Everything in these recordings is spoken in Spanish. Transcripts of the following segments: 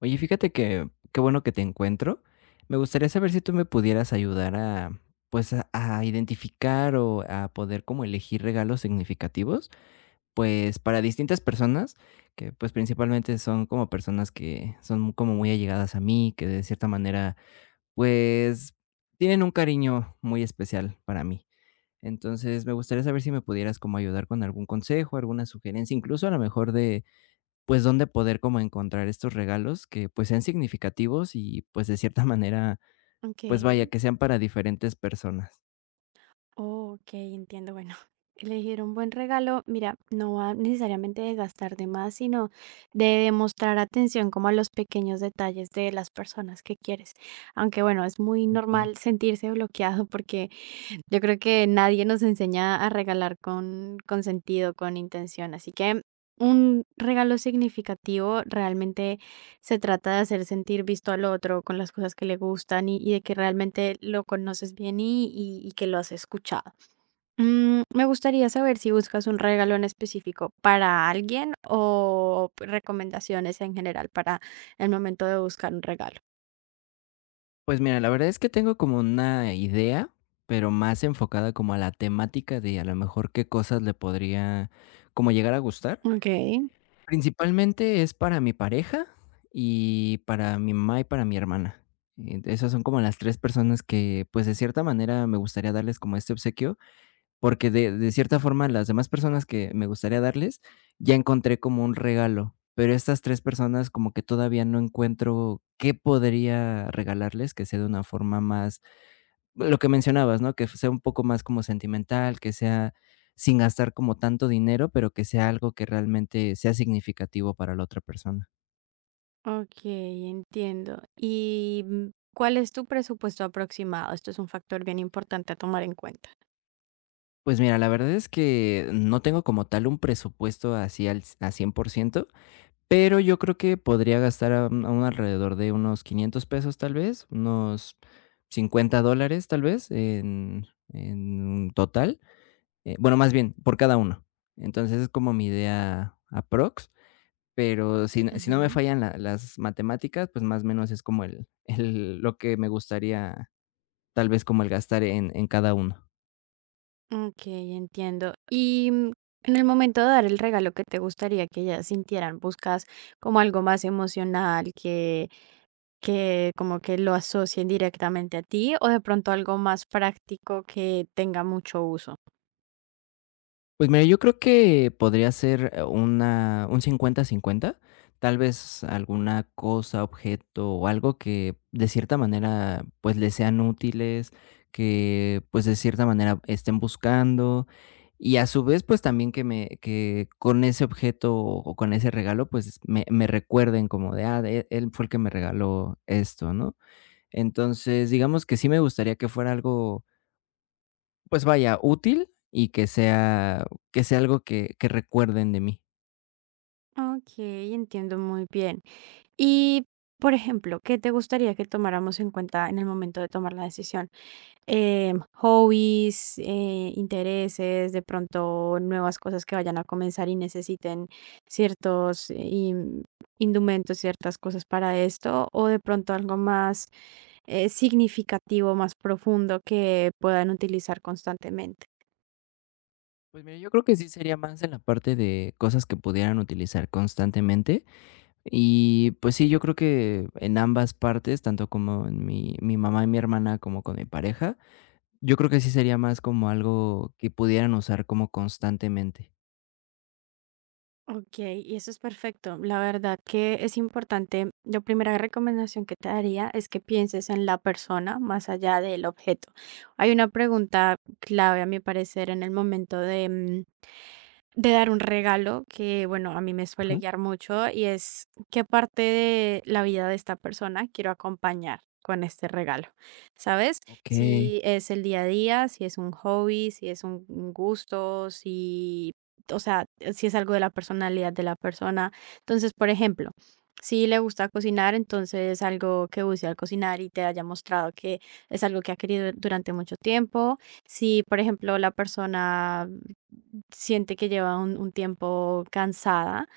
Oye, fíjate que qué bueno que te encuentro. Me gustaría saber si tú me pudieras ayudar a, pues, a identificar o a poder como elegir regalos significativos, pues, para distintas personas, que pues principalmente son como personas que son como muy allegadas a mí, que de cierta manera, pues, tienen un cariño muy especial para mí. Entonces, me gustaría saber si me pudieras como ayudar con algún consejo, alguna sugerencia, incluso a lo mejor de pues, dónde poder como encontrar estos regalos que, pues, sean significativos y, pues, de cierta manera, pues, vaya, Okey. que sean para diferentes personas. Okey, entiendo. Bueno, elegir un buen regalo, mira, no va necesariamente de gastar de más, sino de demostrar atención como a los pequeños detalles de las personas que quieres. Aunque bueno, es muy Okey. normal sentirse bloqueado porque yo creo que nadie nos enseña a regalar con sentido, con intención. Así que un regalo significativo realmente se trata de hacer sentir visto al otro con las cosas que le gustan y de que realmente lo conoces bien y que lo has escuchado. Mm, me gustaría saber si buscas un regalo en específico para alguien o recomendaciones en general para el momento de buscar un regalo. Pues mira, la verdad es que tengo como una idea, pero más enfocada como a la temática de, a lo mejor, qué cosas le podría como llegar a gustar. Ok. Principalmente es para mi pareja y para mi mamá y para mi hermana. Esas son como las 3 personas que, pues, de cierta manera me gustaría darles como este obsequio. Porque de cierta forma, las demás personas que me gustaría darles, ya encontré como un regalo, pero estas 3 personas como que todavía no encuentro qué podría regalarles, que sea de una forma más lo que mencionabas, ¿no? Que sea un poco más como sentimental, que sea sin gastar como tanto dinero, pero que sea algo que realmente sea significativo para la otra persona. Ok, entiendo. ¿Y cuál es tu presupuesto aproximado? Esto es un factor bien importante a tomar en cuenta. Pues mira, la verdad es que no tengo como tal un presupuesto así al a 100%. Pero yo creo que podría gastar a un alrededor de unos 500 pesos, tal vez, unos 50 dólares, tal vez, en total. Bueno, más bien, por cada uno. Entonces, es como mi idea aprox, pero si no me Ujú. fallan la las matemáticas, pues, más o menos es como el lo que me gustaría, tal vez, como el gastar en cada uno. Ok, entiendo. Y en el momento de dar el regalo que te gustaría que ellas sintieran, buscas como algo más emocional, que como que lo asocien directamente a ti, o de pronto algo más práctico que tenga mucho uso. Pues mira, yo creo que podría ser, una un 50-50, tal vez alguna cosa, objeto o algo que de cierta manera, pues, les sean útiles, que, pues, de cierta manera estén buscando y a su vez, pues, también que con ese objeto o con ese regalo, pues, me recuerden como de: "Ah, de él fue el que me regaló esto", ¿no? Entonces, digamos que sí me gustaría que fuera algo pues vaya, útil y que sea algo que recuerden de mí. Ok, entiendo muy bien. Y, por ejemplo, ¿qué te gustaría que tomáramos en cuenta en el momento de tomar la decisión? Hobbies, intereses, de pronto nuevas cosas que vayan a comenzar y necesiten ciertos indumentos, ciertas cosas para esto, o de pronto algo más significativo, más profundo que puedan utilizar constantemente. Pues mira, yo creo que sí sería más en la parte de cosas que pudieran utilizar constantemente y, pues sí, yo creo que en ambas partes, tanto como en mi mamá y mi hermana, como con mi pareja, yo creo que sí sería más como algo que pudieran usar como constantemente. Ok, y eso es perfecto. La verdad que es importante. La primera recomendación que te daría es que pienses en la persona más allá del objeto. Hay una pregunta clave, a mi parecer, en el momento de, de dar un regalo que, bueno, a mí me suele Ajá. guiar mucho y es qué parte de la vida de esta persona quiero acompañar con este regalo, ¿sabes? Okey. Si es el día a día, si es un hobby, si es un gusto, si, o sea, si es algo de la personalidad de la persona. Entonces, por ejemplo, si le gusta cocinar, entonces algo que use al cocinar y te haya mostrado que es algo que ha querido durante mucho tiempo. Si, por ejemplo, la persona siente que lleva un tiempo cansada,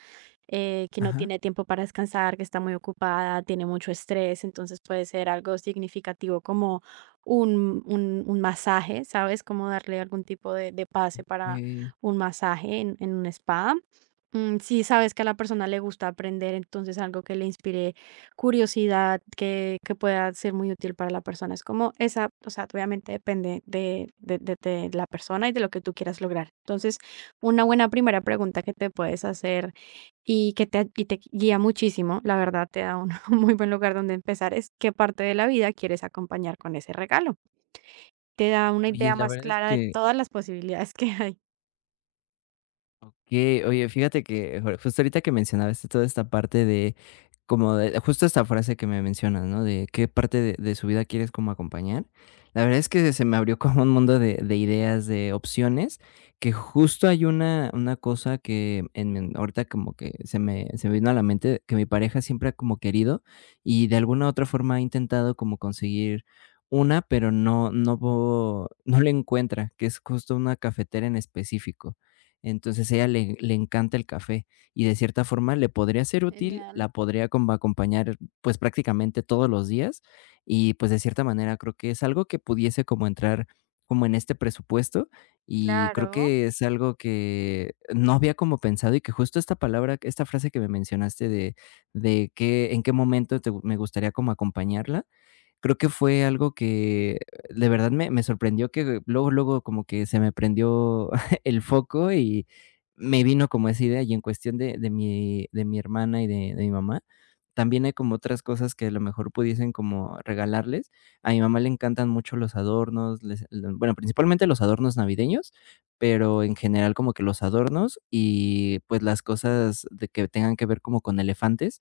que no Ajá, tiene tiempo para descansar, que está muy ocupada, tiene mucho estrés, entonces puede ser algo significativo como un masaje, ¿sabes? Como darle algún tipo de pase para okey. un masaje en un spa. Si sabes que a la persona le gusta aprender, entonces algo que le inspire curiosidad, que pueda ser muy útil para la persona. Es como esa, o sea, obviamente depende de la persona y de lo que tú quieras lograr. Entonces, una buena primera pregunta que te puedes hacer y te guía muchísimo, la verdad te da un, un muy buen lugar donde empezar, es qué parte de la vida quieres acompañar con ese regalo. Te da una Oye, idea la más verdad es clara de que. todas las posibilidades que hay. Okey. Oye, fíjate que jor justo ahorita que mencionabas toda esta parte de como de justo esta frase que me mencionas, ¿no? De qué parte de su vida quieres como acompañar. La verdad es que se me abrió como un mundo de ideas, de opciones, que justo hay una cosa que en ahorita como que se me vino a la mente, que mi pareja siempre ha como querido y de alguna u otra forma ha intentado como conseguir una, pero no lo encuentra, que es justo una cafetera en específico. Entonces ella le, le encanta el café y de cierta forma le podría ser útil, Genial, la podría acompañar pues prácticamente todos los días y pues de cierta manera creo que es algo que pudiese como entrar como en este presupuesto y creo claro. que es algo que no había como pensado y que justo esta palabra, esta frase que me mencionaste de qué, en qué momento me gustaría como acompañarla. Creo que fue algo que de verdad me sorprendió que luego, luego como que se me prendió el foco y me vino como esa idea, y en cuestión de mi hermana y de mi mamá, también hay como otras cosas que a lo mejor pudiesen como regalarles. A mi mamá le encantan mucho los adornos, bueno, principalmente los adornos navideños, pero en general como que los adornos y, pues, las cosas de que tengan que ver como con elefantes.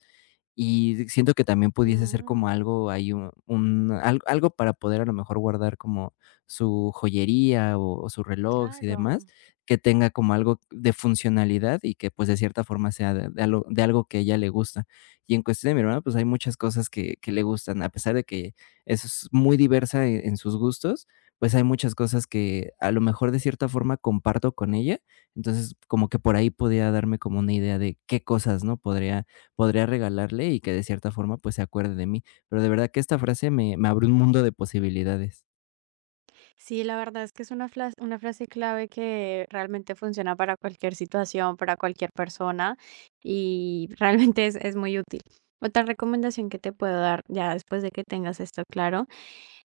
Y siento que también pudiese ser como Mm, algo, hay un al algo para poder, a lo mejor, guardar como su joyería o sus relojes y demás, claro. que tenga como algo de funcionalidad y que, pues, de cierta forma sea de algo que a ella le gusta. Y en cuestión de mi hermana, pues, hay muchas cosas que le gustan, a pesar de que es muy diversa en sus gustos, pues, hay muchas cosas que, a lo mejor, de cierta forma comparto con ella. Entonces, como que por ahí podría darme como una idea de qué cosas, ¿no?, podría regalarle y que de cierta forma, pues, se acuerde de mí. Pero de verdad que esta frase me abrió un mundo de posibilidades. Sí, la verdad es que es una frase clave que realmente funciona para cualquier situación, para cualquier persona y realmente es muy útil. Otra recomendación que te puedo dar ya después de que tengas esto claro.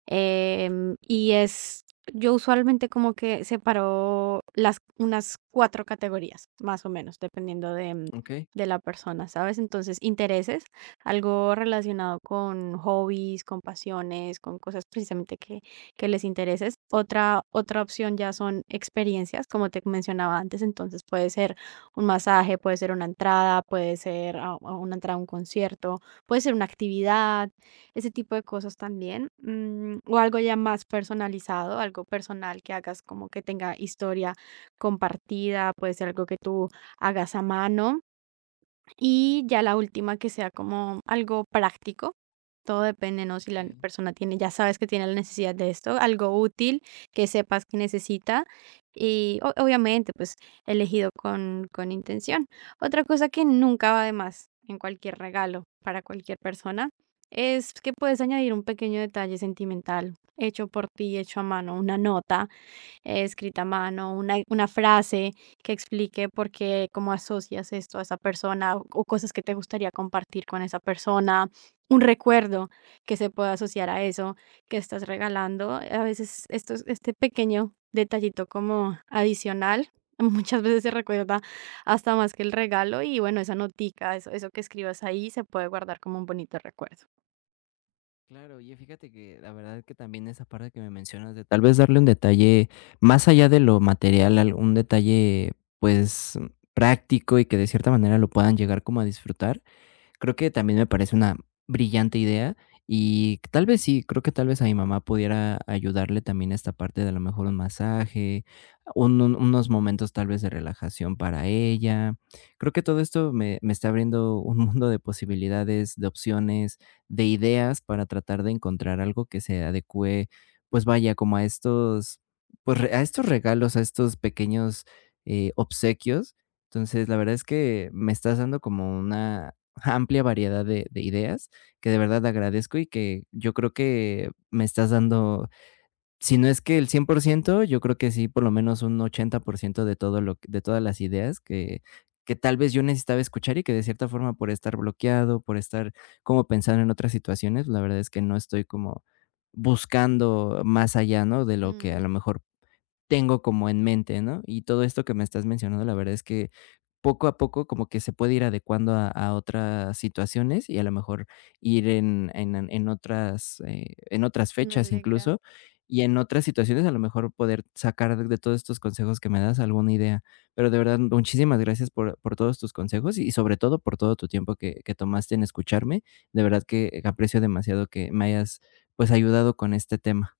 Y es, yo usualmente como que separo las, unas cuatro categorías, más o menos, dependiendo de, Okey. de la persona, ¿sabes? Entonces, intereses, algo relacionado con hobbies, con pasiones, con cosas precisamente que les intereses. Otra, otra opción ya son experiencias, como te mencionaba antes, entonces puede ser un masaje, puede ser una entrada, puede ser una entrada a un concierto, puede ser una actividad, ese tipo de cosas también, o algo ya más personalizado, algo personal que hagas como que tenga historia compartida, puede ser algo que tú hagas a mano. Y ya la última que sea como algo práctico. Todo depende, ¿no? Si la Okey, persona tiene, ya sabes que tiene la necesidad de esto, algo útil que sepas que necesita. Y obviamente, pues elegido con intención. Otra cosa que nunca va de más en cualquier regalo para cualquier persona es que puedes añadir un pequeño detalle sentimental hecho por ti, hecho a mano, una nota escrita a mano, una frase que explique por qué, cómo asocias esto a esa persona o cosas que te gustaría compartir con esa persona, un recuerdo que se pueda asociar a eso que estás regalando. A veces esto, este pequeño detallito como adicional. Muchas veces se recuerda hasta más que el regalo y bueno, esa notica, eso que escribas ahí se puede guardar como un bonito recuerdo. claro. Y fíjate que la verdad que también esa parte que me mencionas de tal vez darle un detalle más allá de lo material, algún detalle, pues, práctico y que de cierta manera lo puedan llegar como a disfrutar. Creo que también me parece una brillante idea y tal vez sí, creo que tal vez a mi mamá pudiera ayudarle también esta parte de a lo mejor un masaje, unos momentos tal vez de relajación para ella. Creo que todo esto me, me está abriendo un mundo de posibilidades, de opciones, de ideas para tratar de encontrar algo que se adecue, pues vaya, como a estos, pues a estos regalos, a estos pequeños obsequios. Entonces, la verdad es que me estás dando como una amplia variedad de ideas, que de verdad agradezco y que yo creo que me estás dando, si no es que el 100% yo creo que sí, por lo menos un 80% de todo lo que- de todas las ideas que tal vez yo necesitaba escuchar y que de cierta forma por estar bloqueado, por estar como pensando en otras situaciones, la verdad es que no estoy como buscando más allá, ¿no?, de lo que a Mm, lo mejor tengo como en mente, ¿no? Y todo esto que me estás mencionando, la verdad es que poco a poco como que se puede ir adecuando a otras situaciones y a lo mejor ir en en otras, en otras me fechas alegra. incluso, y en otras situaciones a lo mejor poder sacar de todos estos consejos que me das alguna idea. Pero de verdad, muchísimas gracias por todos tus consejos y sobre todo por todo tu tiempo que tomaste en escucharme. De verdad que aprecio demasiado que me hayas, pues, ayudado con este tema.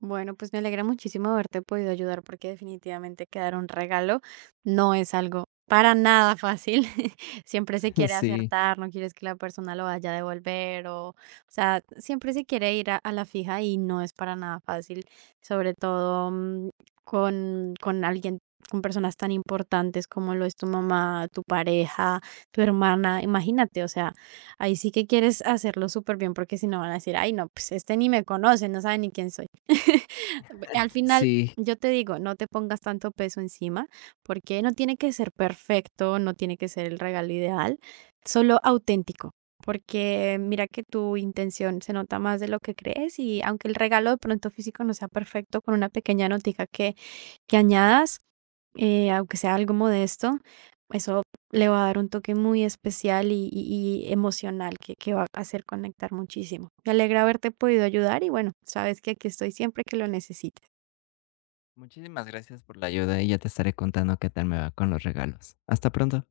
Bueno, pues me alegra muchísimo haberte podido ayudar porque definitivamente quedar un regalo no es algo para nada fácil. Siempre se quiere Sí, acertar, no quieres que la persona lo vaya a devolver o sea, siempre se quiere ir a la fija y no es para nada fácil, sobre todo con alguien, con personas tan importantes como lo es tu mamá, tu pareja, tu hermana. Imagínate, o sea, ahí sí que quieres hacerlo súper bien porque si no van a decir, ay, no, pues este ni me conoce, no sabe ni quién soy. Ve al final, sí. yo te digo, no te pongas tanto peso encima, porque no tiene que ser perfecto, no tiene que ser el regalo ideal, solo auténtico, porque mira que tu intención se nota más de lo que crees y aunque el regalo de pronto físico no sea perfecto, con una pequeña notica que añadas, aunque sea algo modesto, eso le va a dar un toque muy especial y emocional que va a hacer conectar muchísimo. Me alegra haberte podido ayudar y bueno, sabes que aquí estoy siempre que lo necesites. Muchísimas gracias por la ayuda y ya te estaré contando qué tal me va con los regalos. Hasta pronto.